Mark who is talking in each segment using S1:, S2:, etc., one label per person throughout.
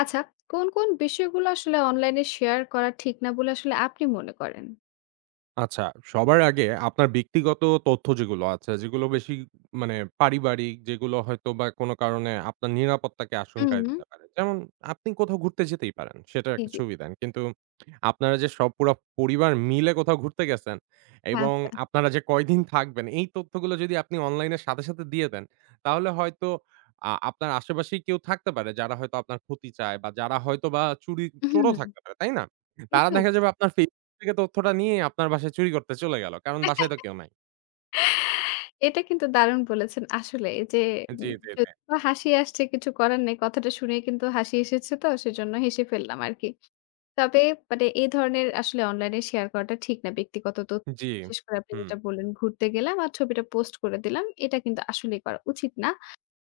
S1: আচ্ছা, কোন বিষয়গুলো আসলে অনলাইনে শেয়ার করা ঠিক না বলে আসলে আপনি মনে করেন?
S2: আচ্ছা, সবার আগে আপনার ব্যক্তিগত তথ্য যেগুলো আছে, যেগুলো বেশি মানে পারিবারিক, যেগুলো হয়তো বা কোন কারণে আপনার নিরাপত্তাকে
S1: হুম,
S2: আশঙ্কায় দিতে পারে। যেমন আপনি কোথাও ঘুরতে যেতেই পারেন, সেটার
S1: জি,
S2: একটা
S1: জি।
S2: ছবি দেন। কিন্তু আপনারা যে সব পুরা পরিবার মিলে কোথাও ঘুরতে গেছেন এবং
S1: আচ্ছা।
S2: আপনারা যে কয়দিন থাকবেন, এই তথ্যগুলো যদি আপনি অনলাইনের সাথে, সাথে দিয়ে দেন, তাহলে হয়তো আপনার আশেপাশেই কেউ থাকতে পারে যারা হয়তো আপনার ক্ষতি চায় বা যারা হয়তোবা চুরি
S1: হুম।
S2: চোরও থাকতে পারে, তাই না? তারা
S1: এটা
S2: দেখা
S1: অবশ্য।
S2: যাবে আপনার থেকে তথ্যটা নিয়ে আপনার বাসায় চুরি করতে চলে গেল। কারণ বাসায় তো কেউ নাই।
S1: এটা কিন্তু দারুণ বলেছেন আসলে যে
S2: জি, জি, জি।
S1: যদিও হাসি আসছে কিছু করার নেই। কথাটা শুনে কিন্তু হাসি এসেছে তো সেজন্য হেসে ফেললাম আরকি। তবে মানে এই ধরনের আসলে অনলাইনে শেয়ার করাটা ঠিক না। ব্যক্তিগত তথ্য
S2: জি।
S1: বিশেষ করে আপনি
S2: হুম।
S1: যেটা বললেন ঘুরতে গেলাম আর ছবিটা পোস্ট করে দিলাম। এটা কিন্তু আসলেই করা উচিত না।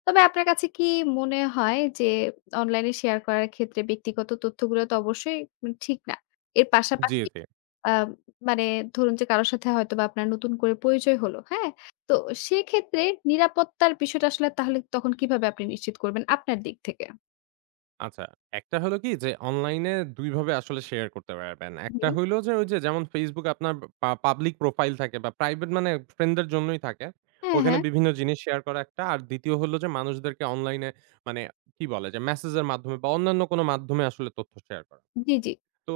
S1: তবে আপনার কাছে কি মনে হয় যে অনলাইনে শেয়ার করার ক্ষেত্রে ব্যক্তিগত তথ্যগুলো তো অবশ্যই ঠিক না। এর
S2: জি,
S1: পাশাপাশি
S2: জি।
S1: আ মানে ধরুন যে কারো সাথে হয়তোবা আপনার নতুন করে পরিচয় হলো, হ্যাঁ? তো সেক্ষেত্রে নিরাপত্তার বিষয়টা আসলে তাহলে তখন কিভাবে আপনি নিশ্চিত করবেন আপনার দিক থেকে?
S2: আচ্ছা। একটা হলো কি যে অনলাইনে ২ ভাবে আসলে শেয়ার করতে পারবেন। একটা
S1: জি।
S2: হইলো যে ওই যে যেমন Facebook আপনার পাবলিক প্রোফাইল থাকে বা প্রাইভেট ফ্রেন্ডদের জন্যই থাকে।
S1: হ্যাঁ,
S2: ওখানে
S1: হ্যাঁ।
S2: বিভিন্ন জিনিস শেয়ার করা একটা। আর ২য় হলো যে মানুষদেরকে অনলাইনে মানে কি বলে যে মেসেজের মাধ্যমে বা অন্যান্য কোনো মাধ্যমে আসলে তথ্য শেয়ার করা।
S1: জি, জি।
S2: তো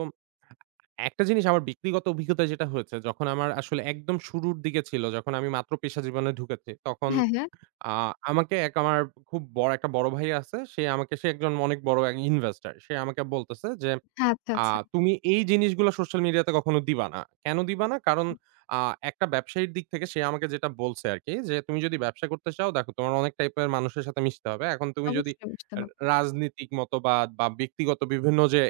S2: একটা জিনিস আমার ব্যক্তিগত অভিজ্ঞতায় যেটা হয়েছে, যখন আমার আসলে একদম শুরুর দিকে ছিল, যখন আমি মাত্র পেশা জীবনে ঢুকেছি, তখন
S1: হ্যাঁ, হ্যাঁ।
S2: আ আমাকে এক আমার খুব বড় একটা ভাই আছে। সে একজন অনেক বড় এক ইনভেস্টর। সে আমাকে বলতেছে যে,
S1: আচ্ছা,
S2: "আ
S1: আচ্ছা।
S2: তুমি এই জিনিসগুলা সোশ্যাল মিডিয়াতে কখনো দিবা না। কেন দিবা না? কারণ আ একটা ব্যবসায়ীর দিক থেকে সে আমাকে যেটা বলছে আরকি যে, "তুমি যদি ব্যবসা করতে চাও, দেখো তোমার অনেক টাইপের মানুষের সাথে মিশতে হবে। এখন তুমি যদি
S1: অবশ্যই বুঝতে হবে।
S2: রাজনীতিক মতবাদ বা ব্যক্তিগত বিভিন্ন যে"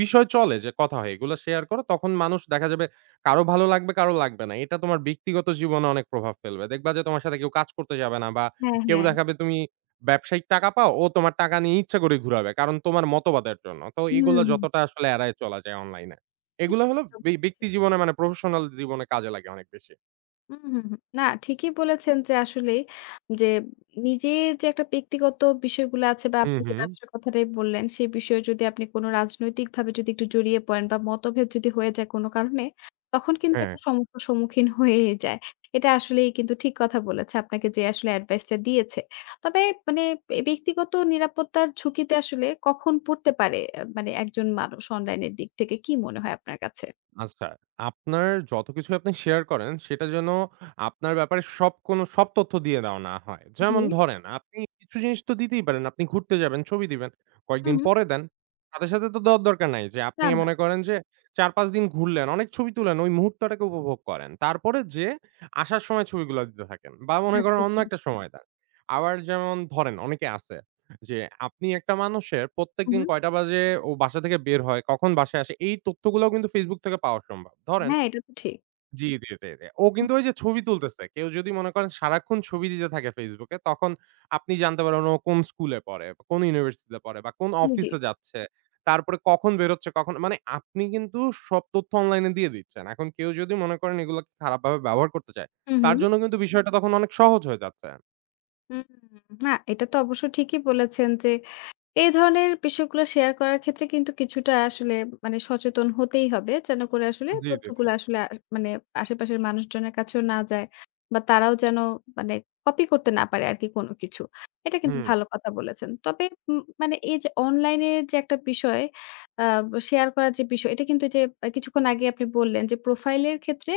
S2: বিষয় চলে যে কথা হয় এগুলো শেয়ার করো তখন মানুষ দেখা যাবে কারো ভালো লাগবে কারো লাগবে না। এটা তোমার ব্যক্তিগত জীবনে অনেক প্রভাব ফেলবে। দেখবা যে তোমার সাথে কেউ কাজ করতে যাবে না বা
S1: হ্যাঁ,
S2: কেউ
S1: হ্যাঁ।
S2: দেখাবে তুমি ব্যবসায়িক টাকা পাও ও তোমার টাকা নিয়ে ইচ্ছা করে ঘুরাবে। কারণ তোমার মতবাদের জন্য। তো
S1: হুম,
S2: এগুলো
S1: হুম।
S2: যতটা আসলে এড়ায় চলা যায় অনলাইনে। এগুলো হলো ব্যক্তি জীবনে প্রফেশনাল জীবনে কাজে লাগে অনেক বেশি।
S1: হুম, হুম, হুম। না ঠিকই বলেছেন যে আসলেই যে নিজের যে একটা ব্যক্তিগত বিষয়গুলো আছে বা
S2: হুম,
S1: আপনি যে
S2: হুম।
S1: ব্যবসার কথাটাই বললেন, সেই বিষয়ে যদি আপনি কোনো রাজনৈতিকভাবে যদি একটু জড়িয়ে পড়েন বা মতভেদ যদি হয়ে যায় কোনো কারণে, তখন কিন্তু
S2: হ্যাঁ।
S1: একটা সমস্যার সম্মুখীন হয়েই যায়। এটা আসলেই কিন্তু ঠিক কথা বলেছে আপনাকে যে আসলে অ্যাডভাইসটা দিয়েছে। তবে মানে এ ব্যক্তিগত নিরাপত্তার ঝুঁকিতে আসলে কখন পড়তে পারে মানে একজন মানুষ অনলাইনের দিক থেকে কি মনে হয় আপনার কাছে?
S2: আচ্ছা, আপনার যত কিছুই আপনি শেয়ার করেন সেটা যেন আপনার ব্যাপারে সব তথ্য দিয়ে দেওয়া না হয়। যেমন
S1: জি।
S2: ধরেন আপনি কিছু জিনিস তো দিতেই পারেন। আপনি ঘুরতে যাবেন, ছবি দিবেন। কয়েকদিন
S1: হুম, হুম।
S2: পরে দেন। সাথে, সাথে তো দেওয়ার দরকার নাই যে আপনি
S1: না, না।
S2: মনে করেন যে ৪-৫ দিন ঘুরলেন, অনেক ছবি তুলেন, ওই মুহূর্তটাকে উপভোগ করেন। তারপরে যেয়ে আসার সময় ছবিগুলা দিতে থাকেন বা মনে করেন
S1: আচ্ছা,
S2: অন্য
S1: আচ্ছা।
S2: একটা সময় দেন। আবার যেমন ধরেন অনেকে আছে যে আপনি একটা মানুষের
S1: হুম,
S2: প্রত্যেকদিন
S1: হুম।
S2: কয়টা বাজে ও বাসা থেকে বের হয়, কখন বাসায় আসে, এই তথ্যগুলাও কিন্তু Facebook থেকে পাওয়া সম্ভব। ধরেন
S1: হ্যাঁ, এটা তো ঠিক।
S2: জি। ও কিন্তু ওই যে ছবি তুলতেছে। কেউ যদি মনে করেন সারাক্ষণ ছবি দিতে থাকে Facebook এ, তখন আপনি জানতে পারবেন ও কোন স্কুলে পড়ে, বা কোন ইউনিভার্সিটিতে পড়ে বা কোন
S1: জি, জি।
S2: অফিসে যাচ্ছে। তারপরে কখন বেরোচ্ছে, কখন আপনি কিন্তু সব তথ্য অনলাইনে দিয়ে দিচ্ছেন। এখন কেউ যদি মনে করেন এগুলাকে খারাপভাবে ব্যবহার করতে চায়,
S1: হু, হু।
S2: তার জন্য কিন্তু বিষয়টা তখন অনেক সহজ হয়ে যাচ্ছে।
S1: হুম, না এটা তো অবশ্য ঠিকই বলেছেন যে এই ধরনের বিষয়গুলো শেয়ার করার ক্ষেত্রে কিন্তু কিছুটা আসলে মানে সচেতন হতেই হবে। যেন করে আসলে
S2: জি।
S1: তথ্যগুলো আসলে মানে আশেপাশের মানুষজনের কাছেও না যায় বা তারাও যেন মানে কপি করতে না পারে আরকি কোন কিছু। এটা কিন্তু
S2: হুম,
S1: ভালো কথা বলেছেন। তবে মানে এই যে অনলাইনে যে একটা বিষয় আ শেয়ার করার যে বিষয়, এটা কিন্তু যে কিছুক্ষণ আগে আপনি বললেন যে প্রোফাইলের ক্ষেত্রে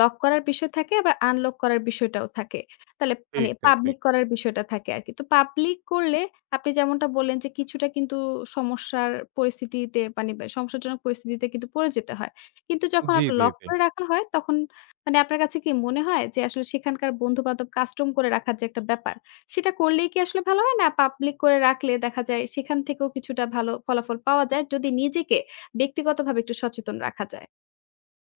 S1: লক করার বিষয় থাকে আবার আনলক করার বিষয়টাও থাকে। তাহলে মানে
S2: ঠিক।
S1: পাবলিক করার বিষয়টা থাকে আরকি। তো পাবলিক করলে আপনি যেমনটা বললেন যে কিছুটা কিন্তু সমস্যার পরিস্থিতিতে মানে বা সমস্যাজনক পরিস্থিতিতে কিন্তু পড়ে যেতে হয়। কিন্তু যখন
S2: জি,
S1: আপনার
S2: জি,
S1: লক
S2: জি।
S1: করে রাখা হয় তখন মানে আপনার কাছে কি মনে হয় যে আসলে সেখানকার বন্ধু-বান্ধব কাস্টম করে রাখার যে একটা ব্যাপার, সেটা করলেই কি আসলে ভালো হয়? না পাবলিক করে রাখলে দেখা যায় সেখান থেকেও কিছুটা ভালো ফলাফল পাওয়া যায় যদি নিজেকে ব্যক্তিগতভাবে একটু সচেতন রাখা যায়?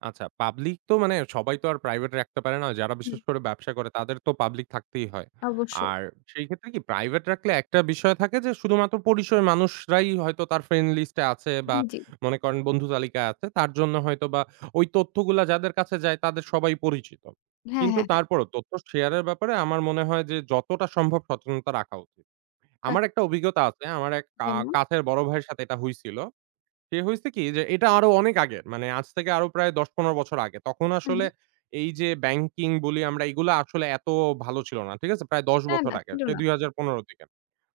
S2: আচ্ছা, পাবলিক তো সবাই তো আর প্রাইভেট রাখতে পারে না। যারা
S1: হুম,
S2: বিশেষ করে ব্যবসা করে তাদের তো পাবলিক থাকতেই হয়।
S1: অবশ্যই।
S2: আর সেই ক্ষেত্রে কি প্রাইভেট রাখলে একটা বিষয় থাকে যে শুধুমাত্র পরিচয় মানুষরাই হয়তো তার ফ্রেন্ড লিস্টে আছে বা
S1: জি, জি।
S2: মনে করেন বন্ধু তালিকায় আছে। তার জন্য হয়তোবা ওই তথ্যগুলা যাদের কাছে যায় তাদের সবাই পরিচিত।
S1: হ্যাঁ,
S2: কিন্তু
S1: হ্যাঁ, হ্যাঁ।
S2: তারপরও তথ্য শেয়ারের ব্যাপারে আমার মনে হয় যে যতটা সম্ভব সচেতনতা রাখা উচিত।
S1: বাহ!
S2: আমার একটা অভিজ্ঞতা আছে। আমার এক কা
S1: যেমন?
S2: কাছের বড় ভাইয়ের সাথে এটা হইছিল। সে হইছে কি যে এটা আরো অনেক আগের। মানে আজ থেকে আরো প্রায় ১০-১৫ বছর আগে। তখন
S1: হু,
S2: আসলে
S1: হু।
S2: এই যে ব্যাংকিং বলি আমরা এগুলা আসলে এত ভালো ছিল না। ঠিক আছে? প্রায় ১০
S1: না,
S2: বছর
S1: না
S2: আগে।
S1: ছিল
S2: প্রায়
S1: না।
S2: ২০১৫ থেকে।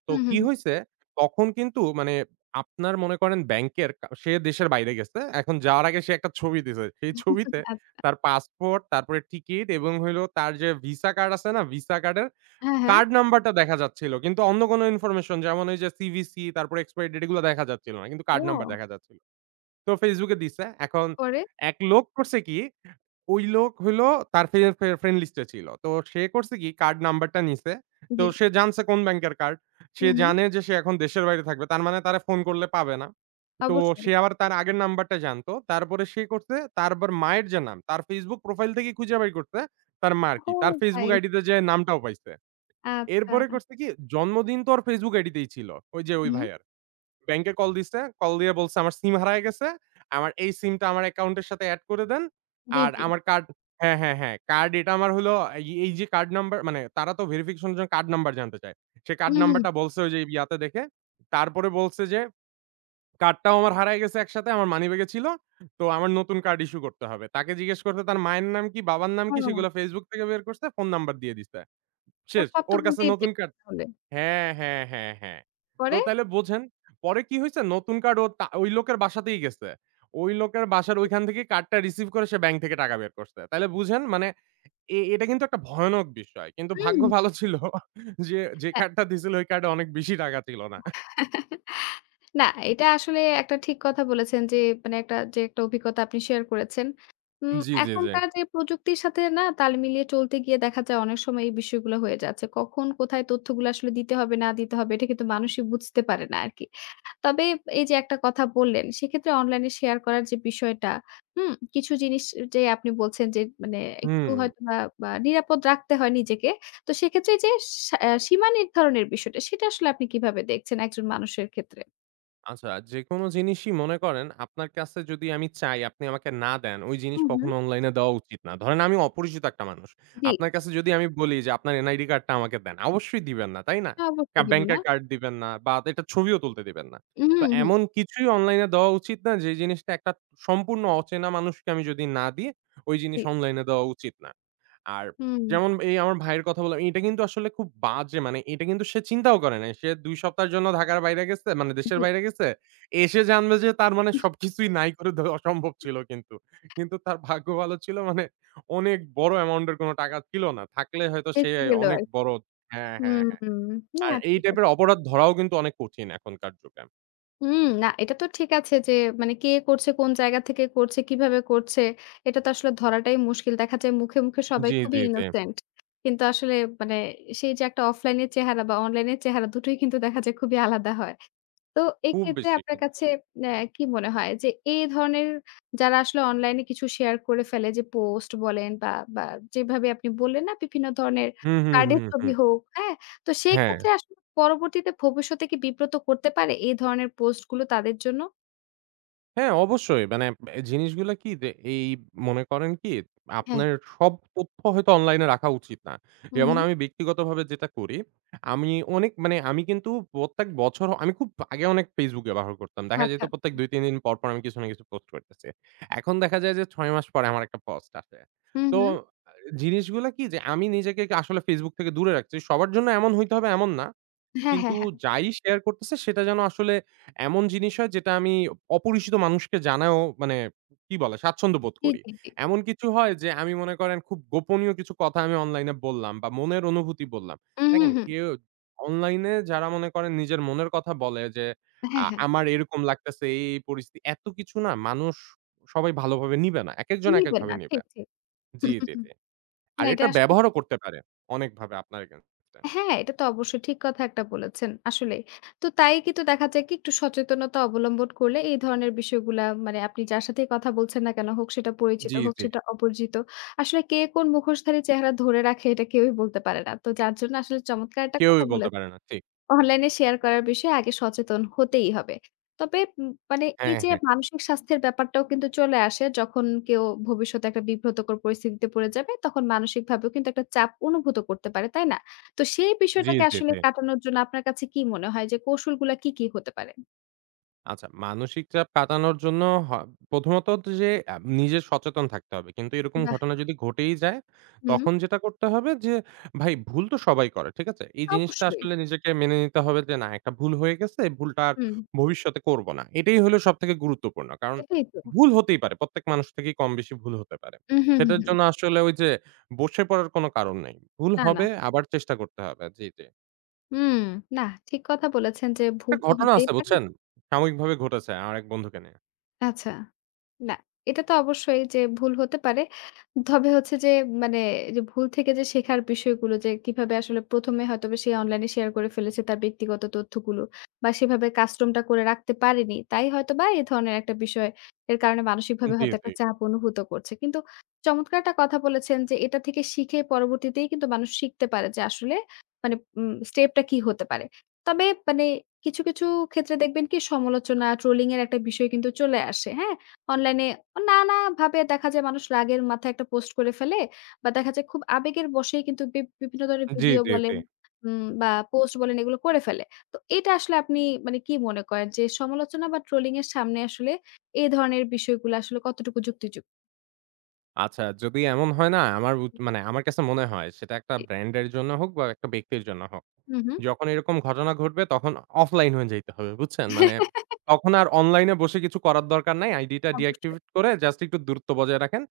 S2: তো
S1: হু, হু,
S2: কি
S1: হু।
S2: হইছে তখন কিন্তু আপনার মনে করেন ব্যাংকের কা সে দেশের বাইরে গেছে। এখন যাওয়ার আগে সে একটা ছবি দিছে।
S1: আচ্ছা।
S2: সেই ছবিতে তার পাসপোর্ট, তারপরে টিকিট এবং হইলো তার যে ভিসা কার্ড আছে না? ভিসা কার্ডের
S1: হ্যাঁ, হ্যাঁ।
S2: কার্ড নাম্বারটা দেখা যাচ্ছিল। কিন্তু অন্য কোনো ইনফরমেশন যেমন ওই যে সিভিসি তারপরে এক্সপায়ারি ডেট এগুলো দেখা যাচ্ছিল না। কিন্তু কার্ড নাম্বার
S1: ও!
S2: দেখা যাচ্ছিল। তো Facebook এ দিছে। এখন
S1: পরে?
S2: এক লোক করছে কি, ওই লোক হইলো তার ফে ফে ফ্রেন্ড লিস্টে ছিল। তো সে করছে কি কার্ড নাম্বারটা নিছে। তো
S1: জি।
S2: সে জানছে কোন ব্যাংকের কার্ড। সে
S1: হুম, হুম।
S2: জানে যে সে এখন দেশের বাইরে থাকবে। তার মানে তারে ফোন করলে পাবে না। তো
S1: অবশ্যই।
S2: সে আবার তার আগের নাম্বারটা জানতো। তারপরে সে করছে তার আবার মায়ের যে নাম, তার Facebook প্রোফাইল থেকে খুঁজে বাই করছে তার মার কি।
S1: ও
S2: তার Facebook
S1: ভাই!
S2: আইডিতে যেয়ে নামটাও পাইছে।
S1: আচ্ছা।
S2: এরপরে করছে কি জন্মদিন তো ওর Facebook আইডিতেই ছিল। ওই যে ওই
S1: হুম, হুম।
S2: ভাইয়ার। ব্যাংকে কল দিছে। কল দিয়ে বলছে, "আমার সিম হারায় গেছে। আমার এই সিমটা আমার অ্যাকাউন্টের সাথে এড করে দেন।
S1: জি,
S2: আর
S1: জি।
S2: আমার কার্ড" হ্যাঁ। কার্ড এটা আমার হলো এই এই যে কার্ড নাম্বার তারা তো ভেরিফিকেশন এর জন্য কার্ড নাম্বার জানতে চায়। সে কার্ড
S1: হুম, হুম।
S2: নাম্বারটা বলছে ওই যে ইয়াতে দেখে। তারপরে বলছে যে, "কার্ডটাও আমার হারায় গেছে একসাথে। আমার মানিব্যাগে ছিল। তো আমার নতুন কার্ড ইস্যু করতে হবে।" তাকে জিজ্ঞেস করছে তার মায়ের নাম কি, বাবার নাম কি
S1: ও,
S2: সেগুলো Facebook থেকে বের করছে, ফোন নাম্বার দিয়ে দিছে।
S1: ও
S2: শেষ।
S1: সব তো
S2: ওর কাছে
S1: বুঝতেই
S2: নতুন
S1: পেরেছি
S2: কার্ড
S1: তাহলে।
S2: হ্যাঁ। তো
S1: পরে?
S2: তাইলে বোঝেন, পরে কি হইছে? নতুন কার্ড ও তা ওই লোকের বাসাতেই গেছে। ওই লোকের বাসার ওইখান থেকে কার্ডটা রিসিভ করে সে ব্যাংক থেকে টাকা বের করছে। তাইলে বুঝেন এটা কিন্তু একটা ভয়ানক বিষয়। কিন্তু
S1: হুম।
S2: ভাগ্য ভালো ছিল যে কার্ডটা দিছিল ওই কার্ডে অনেক বেশি টাকা ছিল না।
S1: হ্যাঁ। না, এটা আসলে একটা ঠিক কথা বলেছেন যে মানে একটা যে একটা অভিজ্ঞতা আপনি শেয়ার করেছেন।
S2: জি।
S1: এখনকার যে প্রযুক্তির সাথে না তাল মিলিয়ে চলতে গিয়ে দেখা যায় অনেক সময় এই বিষয়গুলো হয়ে যাচ্ছে। কখন কোথায় তথ্যগুলো আসলে দিতে হবে না দিতে হবে এটা কিন্তু মানুষই বুঝতে পারে না আরকি। তবে এই যে একটা কথা বললেন সেক্ষেত্রে অনলাইনে শেয়ার করার যে বিষয়টা, হুম? কিছু জিনিস যে আপনি বলছেন যে মানে একটু
S2: হুম।
S1: হয়তোবা বা বা নিরাপদ রাখতে হয় নিজেকে। তো সেক্ষেত্রে এই যে সীমা নির্ধারণের বিষয়টা সেটা আসলে আপনি কিভাবে দেখছেন একজন মানুষের ক্ষেত্রে?
S2: আচ্ছা, যেকোনো জিনিসই মনে করেন আপনার কাছে যদি আমি চাই আপনি আমাকে না দেন, ওই জিনিস
S1: হুম, হুম।
S2: কখনো অনলাইনে দেওয়া উচিত না। ধরেন আমি অপরিচিত একটা মানুষ।
S1: জি।
S2: আপনার কাছে যদি আমি বলি যে আপনার NID কার্ডটা আমাকে দেন, অবশ্যই দিবেন না, তাই না?
S1: না অবশ্যই দিব না।
S2: ব্যাংকের কার্ড দিবেন না বা এটার ছবিও তুলতে দিবেন না।
S1: হুম,
S2: তো
S1: হুম,
S2: এমন কিছুই অনলাইনে দেওয়া উচিত না যে জিনিসটা একটা সম্পূর্ণ অচেনা মানুষকে আমি যদি না দিই, ওই
S1: জি।
S2: জিনিস অনলাইনে দেওয়া উচিত না। আর
S1: হুম,
S2: যেমন এই আমার ভাইয়ের কথা বললাম, এটা কিন্তু আসলে খুব বাজে এটা কিন্তু সে চিন্তাও করে নাই। সে ২ সপ্তাহের জন্য ঢাকার বাইরে গেছে, মানে দেশের
S1: জি।
S2: বাইরে গেছে। এসে জানবে যে তার মানে সবকিছুই নাই করে দেওয়া অসম্ভব ছিল কিন্তু। কিন্তু তার ভাগ্য ভালো ছিল অনেক বড় অ্যামাউন্ট এর কোনো টাকা ছিল না। থাকলে হয়তো সে
S1: বেঁচে গেল
S2: অনেক
S1: আরকি।
S2: বড় হ্যাঁ।
S1: হুম, না
S2: আর এই
S1: ঠিক
S2: টাইপের
S1: আছে।
S2: অপরাধ ধরাও কিন্তু অনেক কঠিন এখনকার যুগে।
S1: হুম, না এটা তো ঠিক আছে যে মানে কে করছে, কোন জায়গা থেকে করছে, কিভাবে করছে এটা তো আসলে ধরাটাই মুশকিল। দেখা যায় মুখে, মুখে সবাই
S2: জি,
S1: খুবই
S2: জি, জি।
S1: ইনোসেন্ট। কিন্তু আসলে মানে সেই যে একটা অফলাইন এর চেহারা বা অনলাইন এর চেহারা দুটোই কিন্তু দেখা যায় খুবই আলাদা হয়। তো
S2: খুব
S1: এক্ষেত্রে
S2: বেশি,
S1: আপনার
S2: খুব
S1: কাছে
S2: বেশি।
S1: অ্যা কি মনে হয় যে এই ধরনের যারা আসলে অনলাইনে কিছু শেয়ার করে ফেলে যে পোস্ট বলেন বা, বা যেভাবে আপনি বললেন না বিভিন্ন ধরনের
S2: হুম, হুম,
S1: কার্ডের
S2: হুম,
S1: ছবি
S2: হুম।
S1: হোক, হ্যাঁ? তো সেই
S2: হ্যাঁ।
S1: ক্ষেত্রে আসলে পরবর্তীতে ভবিষ্যতে কি বিব্রত করতে পারে এই ধরনের পোস্ট গুলো তাদের জন্য?
S2: হ্যাঁ, অবশ্যই। এ জিনিসগুলা কি যে এই মনে করেন কি
S1: হ্যাঁ।
S2: আপনার সব তথ্য হয়তো অনলাইনে রাখা উচিত না।
S1: হুম,
S2: যেমন
S1: হুম।
S2: আমি ব্যক্তিগতভাবে যেটা করি, আমি অনেক আমি কিন্তু প্রত্যেক বছর আমি খুব আগে অনেক Facebook ব্যবহার করতাম। দেখা যেত
S1: আচ্ছা।
S2: প্রত্যেক ২-৩ দিন পর আমি কিছু না কিছু পোস্ট করতেছি। এখন দেখা যায় যে ৬ মাস পরে আমার একটা পোস্ট আসে।
S1: হুম,
S2: তো
S1: হুম।
S2: আ জিনিসগুলা কি যে আমি নিজেকে আসলে Facebook থেকে দূরে রাখছি। সবার জন্য এমন হইতে হবে এমন না।
S1: হ্যাঁ,
S2: কিন্তু
S1: হ্যাঁ, হ্যাঁ।
S2: যাই শেয়ার করতেছে সেটা যেন আসলে এমন জিনিস হয় যেটা আমি অপরিচিত মানুষকে জানায়ও কি বলে স্বাচ্ছন্দ্য বোধ
S1: জি,
S2: করি।
S1: জি, জি।
S2: এমন কিছু হয় যে আমি মনে করেন খুব গোপনীয় কিছু কথা আমি অনলাইনে বললাম বা মনের অনুভূতি বললাম।
S1: হুম, হুম,
S2: দেখেন
S1: হুম।
S2: কেউ অনলাইনে যারা মনে করেন নিজের মনের কথা বলে যে
S1: হ্যাঁ, হ্যাঁ।
S2: আমার এরকম লাগতেছে এই পরিস্থিতি এত কিছু না মানুষ সবাই ভালোভাবে নিবে না। একেকজন
S1: নিবে
S2: একেকভাবে
S1: না।
S2: নিবে।
S1: ঠিক, ঠিক। হুম,
S2: জি,
S1: হুম,
S2: জি,
S1: হুম।
S2: জি। আর
S1: না এটা
S2: এটার
S1: আসলে
S2: ব্যবহারও করতে পারে অনেকভাবে আপনার এগেইনস্ট এ।
S1: হ্যাঁ, এটা তো অবশ্যই ঠিক কথা একটা বলেছেন। আসলেই। তো তাই কিন্তু দেখা যায় কি একটু সচেতনতা অবলম্বন করলে এই ধরনের বিষয়গুলা মানে আপনি যার সাথেই কথা বলছেন না কেন হোক সেটা পরিচিত
S2: জি,
S1: হোক
S2: জি।
S1: সেটা অপরিচিত। আসলে কে কোন মুখোশধারী চেহারা ধরে রাখে এটা কেউই বলতে পারে না। তো যার জন্য আসলে চমৎকার একটা
S2: কেউই
S1: কথা
S2: বলতে পারে
S1: বলেছেন।
S2: না। ঠিক।
S1: অনলাইনে শেয়ার করার বিষয়ে আগে সচেতন হতেই হবে। তবে মানে এই
S2: হ্যাঁ,
S1: যে
S2: হ্যাঁ।
S1: মানসিক স্বাস্থ্যের ব্যাপারটাও কিন্তু চলে আসে যখন কেউ ভবিষ্যতে একটা বিব্রতকর পরিস্থিতিতে পড়ে যাবে, তখন মানসিকভাবেও কিন্তু একটা চাপ অনুভূত করতে পারে, তাই না? তো সেই
S2: জি,
S1: বিষয়টাকে
S2: জি,
S1: আসলে
S2: জি।
S1: কাটানোর জন্য আপনার কাছে কি মনে হয় যে কৌশলগুলা কি, কি হতে পারে?
S2: আচ্ছা মানসিক চাপ কাটানোর জন্য হ প্রথমত যে নিজে সচেতন থাকতে হবে। কিন্তু এরকম
S1: বাহ!
S2: ঘটনা যদি ঘটেই যায়,
S1: হুম,
S2: তখন যেটা করতে হবে যে ভাই ভুল তো সবাই করে। ঠিক আছে? এই জিনিসটা
S1: অবশ্যই।
S2: আসলে নিজেকে মেনে নিতে হবে যে না একটা ভুল হয়ে গেছে। এই ভুলটা আর
S1: হুম,
S2: ভবিষ্যতে করব না। এটাই হলো সবথেকে গুরুত্বপূর্ণ। কারণ
S1: এটাই তো।
S2: ভুল হতেই পারে। প্রত্যেক মানুষ থেকেই কম বেশি ভুল হতে পারে।
S1: উম হুম, হুম,
S2: সেটার
S1: হুম।
S2: জন্য আসলে ওই যে বসে পড়ার কোনো কারণ নেই। ভুল
S1: না, না।
S2: হবে আবার চেষ্টা করতে হবে। জি।
S1: হুম, না ঠিক কথা বলেছেন যে
S2: একটা
S1: ভুল তো
S2: ঘটনা
S1: হতেই
S2: আছে
S1: পারে।
S2: বুঝছেন? সাময়িকভাবে ঘটেছে আমার এক বন্ধুকে নিয়ে।
S1: আচ্ছা, না। এটা তো অবশ্যই যে ভুল হতে পারে। তবে হচ্ছে যে মানে যে ভুল থেকে যে শেখার বিষয়গুলো যে কিভাবে আসলে ১ম এ হয়তোবা সে অনলাইনে শেয়ার করে ফেলেছে তার ব্যক্তিগত তথ্যগুলো বা সেভাবে কাস্টমটা করে রাখতে পারেনি। তাই হয়তোবা এ ধরনের একটা বিষয় এর কারণে মানসিকভাবে
S2: জি,
S1: হয়তো
S2: জি।
S1: একটা চাপ অনুভূত করছে। কিন্তু চমৎকার একটা কথা বলেছেন যে এটা থেকে শিখে পরবর্তীতেই কিন্তু মানুষ শিখতে পারে যে আসলে মানে স্টেপটা কি হতে পারে। তবে মানে কিছু, কিছু ক্ষেত্রে দেখবেন কি সমালোচনা, ট্রোলিং এর একটা বিষয় কিন্তু চলে আসে। হ্যাঁ? অনলাইনে নানাভাবে দেখা যায় মানুষ রাগের মাথায় একটা পোস্ট করে ফেলে বা দেখা যায় খুব আবেগের বশেই কিন্তু বিভিন্ন ধরনের
S2: জি,
S1: ভিডিও
S2: জি, জি।
S1: বলেন বা পোস্ট বলেন এগুলো করে ফেলে। তো এটা আসলে আপনি মানে কি মনে করেন যে সমালোচনা বা ট্রোলিং এর সামনে আসলে এই ধরনের বিষয়গুলো আসলে কতটুকু যুক্তিযুক্ত?
S2: আচ্ছা যদি এমন হয় না আমার উদ মানে আমার কাছে মনে হয় সেটা একটা
S1: জি।
S2: ব্র্যান্ডের জন্য হোক বা একটা ব্যক্তির জন্য হোক।
S1: হুম, হুম।
S2: যখন এরকম ঘটনা ঘটবে তখন অফলাইন হয়ে যাইতে হবে বুঝছেন? তখন আর অনলাইনে বসে কিছু করার দরকার নাই। আইডিটা
S1: অবশ্যই।
S2: ডিঅ্যাক্টিভেট করে জাস্ট একটু দূরত্ব বজায় রাখেন।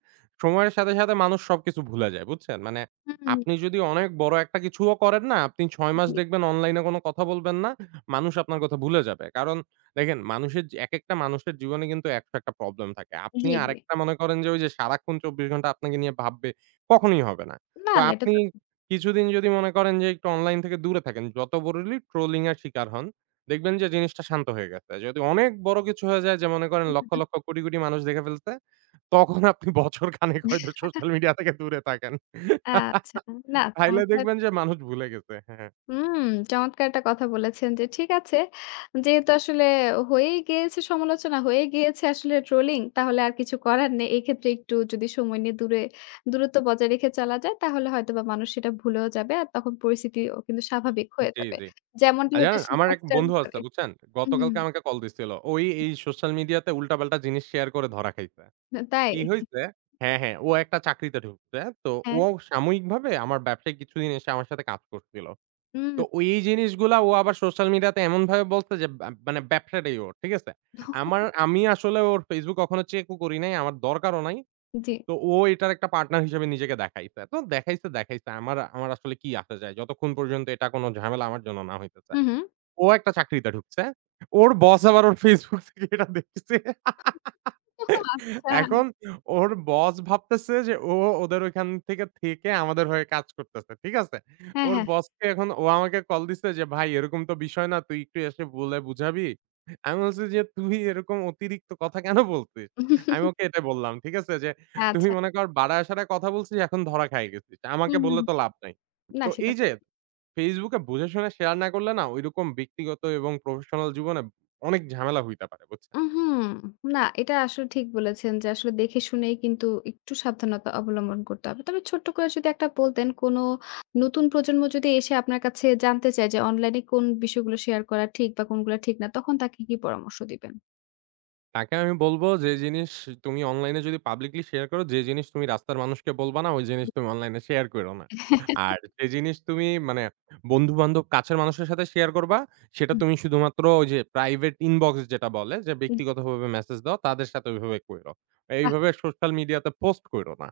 S2: সময়ের সাথে, সাথে মানুষ সবকিছু ভুলে যায় বুঝছেন?
S1: হুম, হুম।
S2: আপনি যদি অনেক বড় একটা কিছুও করেন না আপনি ৬ মাস
S1: জি,
S2: দেখবেন অনলাইনে কোনো কথা বলবেন না। মানুষ আপনার কথা ভুলে যাবে। কারণ দেখেন মানুষের যে একেকটা মানুষের জীবনে কিন্তু ১০০ একটা প্রবলেম থাকে। আপনি
S1: জি, জি।
S2: আরেকটা মনে করেন যে ওই যে সারাক্ষণ ২৪ ঘন্টা আপনাকে নিয়ে ভাববে, কখনোই হবে না।
S1: না,
S2: তো
S1: না এটা
S2: আপনি
S1: তো
S2: কিছুদিন যদি মনে করেন যে একটু অনলাইন থেকে দূরে থাকেন, যত বড়লি ট্রোলিং এর শিকার হন, দেখবেন যে জিনিসটা শান্ত হয়ে গেছে। যদি অনেক বড় কিছু হয়ে যায় যে মনে করেন
S1: হুম, হুম,
S2: লক্ষ,
S1: হুম।
S2: লক্ষ কোটি মানুষ দেখে ফেলছে, তখন আপনি বছর খানেক হয়তো সোশ্যাল মিডিয়া থেকে দূরে থাকেন।
S1: আচ্ছা। না
S2: তাইলে
S1: চমৎকার
S2: দেখবেন যে মানুষ ভুলে গেছে। হ্যাঁ,
S1: হুম, চমৎকার একটা কথা বলেছেন যে ঠিক আছে, যেহেতু আসলে হয়েই গিয়েছে সমালোচনা, হয়ে গিয়েছে আসলে ট্রোলিং তাহলে আর কিছু করার নেই। এক্ষেত্রে একটু যদি সময় নিয়ে দূরত্ব বজায় রেখে চলা যায় তাহলে হয়তোবা মানুষ সেটা ভুলেও যাবে। আর তখন পরিস্থিতিও কিন্তু স্বাভাবিক হয়ে
S2: জি,
S1: যাবে।
S2: জি।
S1: যেমনটা হচ্ছে
S2: জানেন আমার এক
S1: সুপারস্টার
S2: বন্ধু আছে
S1: করে
S2: বুঝছেন?
S1: হুম,
S2: গতকালকে আমাকে কল দিছিল। ওই এই সোশ্যাল মিডিয়াতে উল্টাপাল্টা জিনিস শেয়ার করে ধরা খাইছে।
S1: তাই?
S2: কি হইছে হ্যাঁ, ও একটা চাকরিতে ঢুকছে। তো
S1: হ্যাঁ,
S2: ও সাময়িকভাবে আমার ব্যবসায় কিছুদিন এসে আমার সাথে কাজ করছিল।
S1: হুম,
S2: তো ওই এই জিনিসগুলা ও আবার সোশ্যাল মিডিয়াতে এমনভাবে বলছে যে বা মানে ব্যবসাটাই ওর। ঠিক আছে? আমি আসলে ওর Facebook কখনো চেকও করি নাই। আমার দরকারও নাই।
S1: জি।
S2: তো ও এটার একটা পার্টনার হিসেবে নিজেকে দেখাইছে। তো দেখাইছে। আমার আমার আসলে কি আসা যায়? যতক্ষণ পর্যন্ত এটা কোন ঝামেলা আমার জন্য না হইতেছে।
S1: হুম, হুম।
S2: ও একটা চাকরিতে ঢুকছে। ওর বস আবার ওর Facebook থেকে এটা দেখছে।
S1: আচ্ছা।
S2: এখন ওর বস ভাবতেছে যে ও ওদের ওইখান থেকে আমাদের হয়ে কাজ করতেছে। ঠিক আছে?
S1: হ্যাঁ,
S2: ওর
S1: হ্যাঁ।
S2: বসকে এখন ও আমাকে কল দিছে যে, "ভাই এরকম তো বিষয় না। তুই একটু এসে বলে বুঝাবি?" আমি বলছি যে, "তুই এরকম অতিরিক্ত কথা কেন বলছিস?" আমি ওকে এটা বললাম। ঠিক আছে? যে, "তুই
S1: আচ্ছা।
S2: মনে কর বাড়ায়-সাড়ায় কথা বলছিস, এখন ধরা খায়ে গেছিস। আমাকে
S1: হুম, হুম।
S2: বললে
S1: হুম।
S2: তো লাভ নাই।"
S1: না
S2: তো
S1: সেটা
S2: এই
S1: তো
S2: যে ফেসবুকে বুঝে শুনে শেয়ার না করলে না ঐরকম ব্যক্তিগত এবং প্রফেশনাল জীবনে অনেক ঝামেলা হইতে পারে, বুঝছেন?
S1: উহুম, না এটা আসলে ঠিক বলেছেন যে আসলে দেখে শুনেই কিন্তু একটু সাবধানতা অবলম্বন করতে হবে। তবে ছোট্ট করে যদি একটা বলতেন কোন নতুন প্রজন্ম যদি এসে আপনার কাছে জানতে চায় যে অনলাইনে কোন বিষয়গুলো শেয়ার করা ঠিক বা কোনগুলো ঠিক না, তখন তাকে কি পরামর্শ দিবেন?
S2: তাকে আমি বলব যে জিনিস তুমি অনলাইনে যদি পাবলিকলি শেয়ার করো, যে জিনিস তুমি রাস্তার মানুষকে বলবা না, ওই জিনিস তুমি অনলাইনে শেয়ার কইরো না। আর যে জিনিস তুমি বন্ধু-বান্ধব, কাছের মানুষের সাথে শেয়ার করবা, সেটা
S1: হুম,
S2: তুমি শুধুমাত্র ওই যে প্রাইভেট ইনবক্স যেটা বলে যে
S1: জি।
S2: ব্যক্তিগতভাবে মেসেজ দাও, তাদের সাথে ওইভাবে কইরো। এইভাবে সোশ্যাল মিডিয়াতে পোস্ট কইরো না।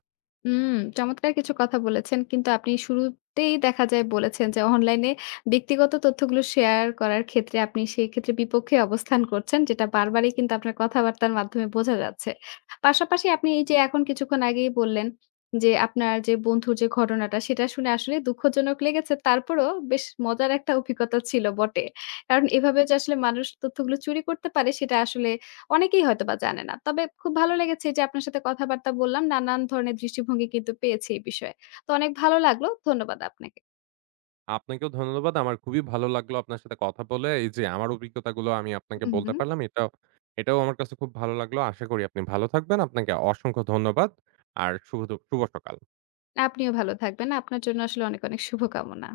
S1: হুম, চমৎকার কিছু কথা বলেছেন। কিন্তু আপনি শুরুতেই দেখা যায় বলেছেন যে, অনলাইনে ব্যক্তিগত তথ্যগুলো শেয়ার করার ক্ষেত্রে আপনি সেক্ষেত্রে বিপক্ষে অবস্থান করছেন। যেটা বারবারই কিন্তু আপনার কথাবার্তার মাধ্যমে বোঝা যাচ্ছে। পাশাপাশি আপনি এই যে এখন কিছুক্ষণ আগেই বললেন যে, আপনার যে বন্ধুর যে ঘটনাটা সেটা শুনে আসলে দুঃখজনক লেগেছে। তারপরেও বেশ মজার একটা অভিজ্ঞতা ছিল বটে। কারণ এভাবে যে আসলে মানুষ তথ্যগুলো চুরি করতে পারে সেটা আসলে অনেকেই হয়তোবা জানে না। তবে খুব ভালো লেগেছে যে আপনার সাথে কথাবার্তা বললাম। নানান ধরনের দৃষ্টিভঙ্গি কিন্তু পেয়েছি এই বিষয়ে। তো অনেক ভালো লাগলো। ধন্যবাদ আপনাকে।
S2: আপনাকেও ধন্যবাদ। আমার খুবই ভালো লাগলো আপনার সাথে কথা বলে। এই যে আমার অভিজ্ঞতাগুলো আমি আপনাকে
S1: হুম,
S2: বলতে
S1: হুম।
S2: পারলাম। এটাও এটাও আমার কাছে খুব ভালো লাগলো। আশা করি আপনি ভালো থাকবেন। আপনাকে অসংখ্য ধন্যবাদ। আর শুভ সকাল।
S1: আপনিও ভালো থাকবেন। আপনার জন্য আসলে অনেক, অনেক শুভকামনা।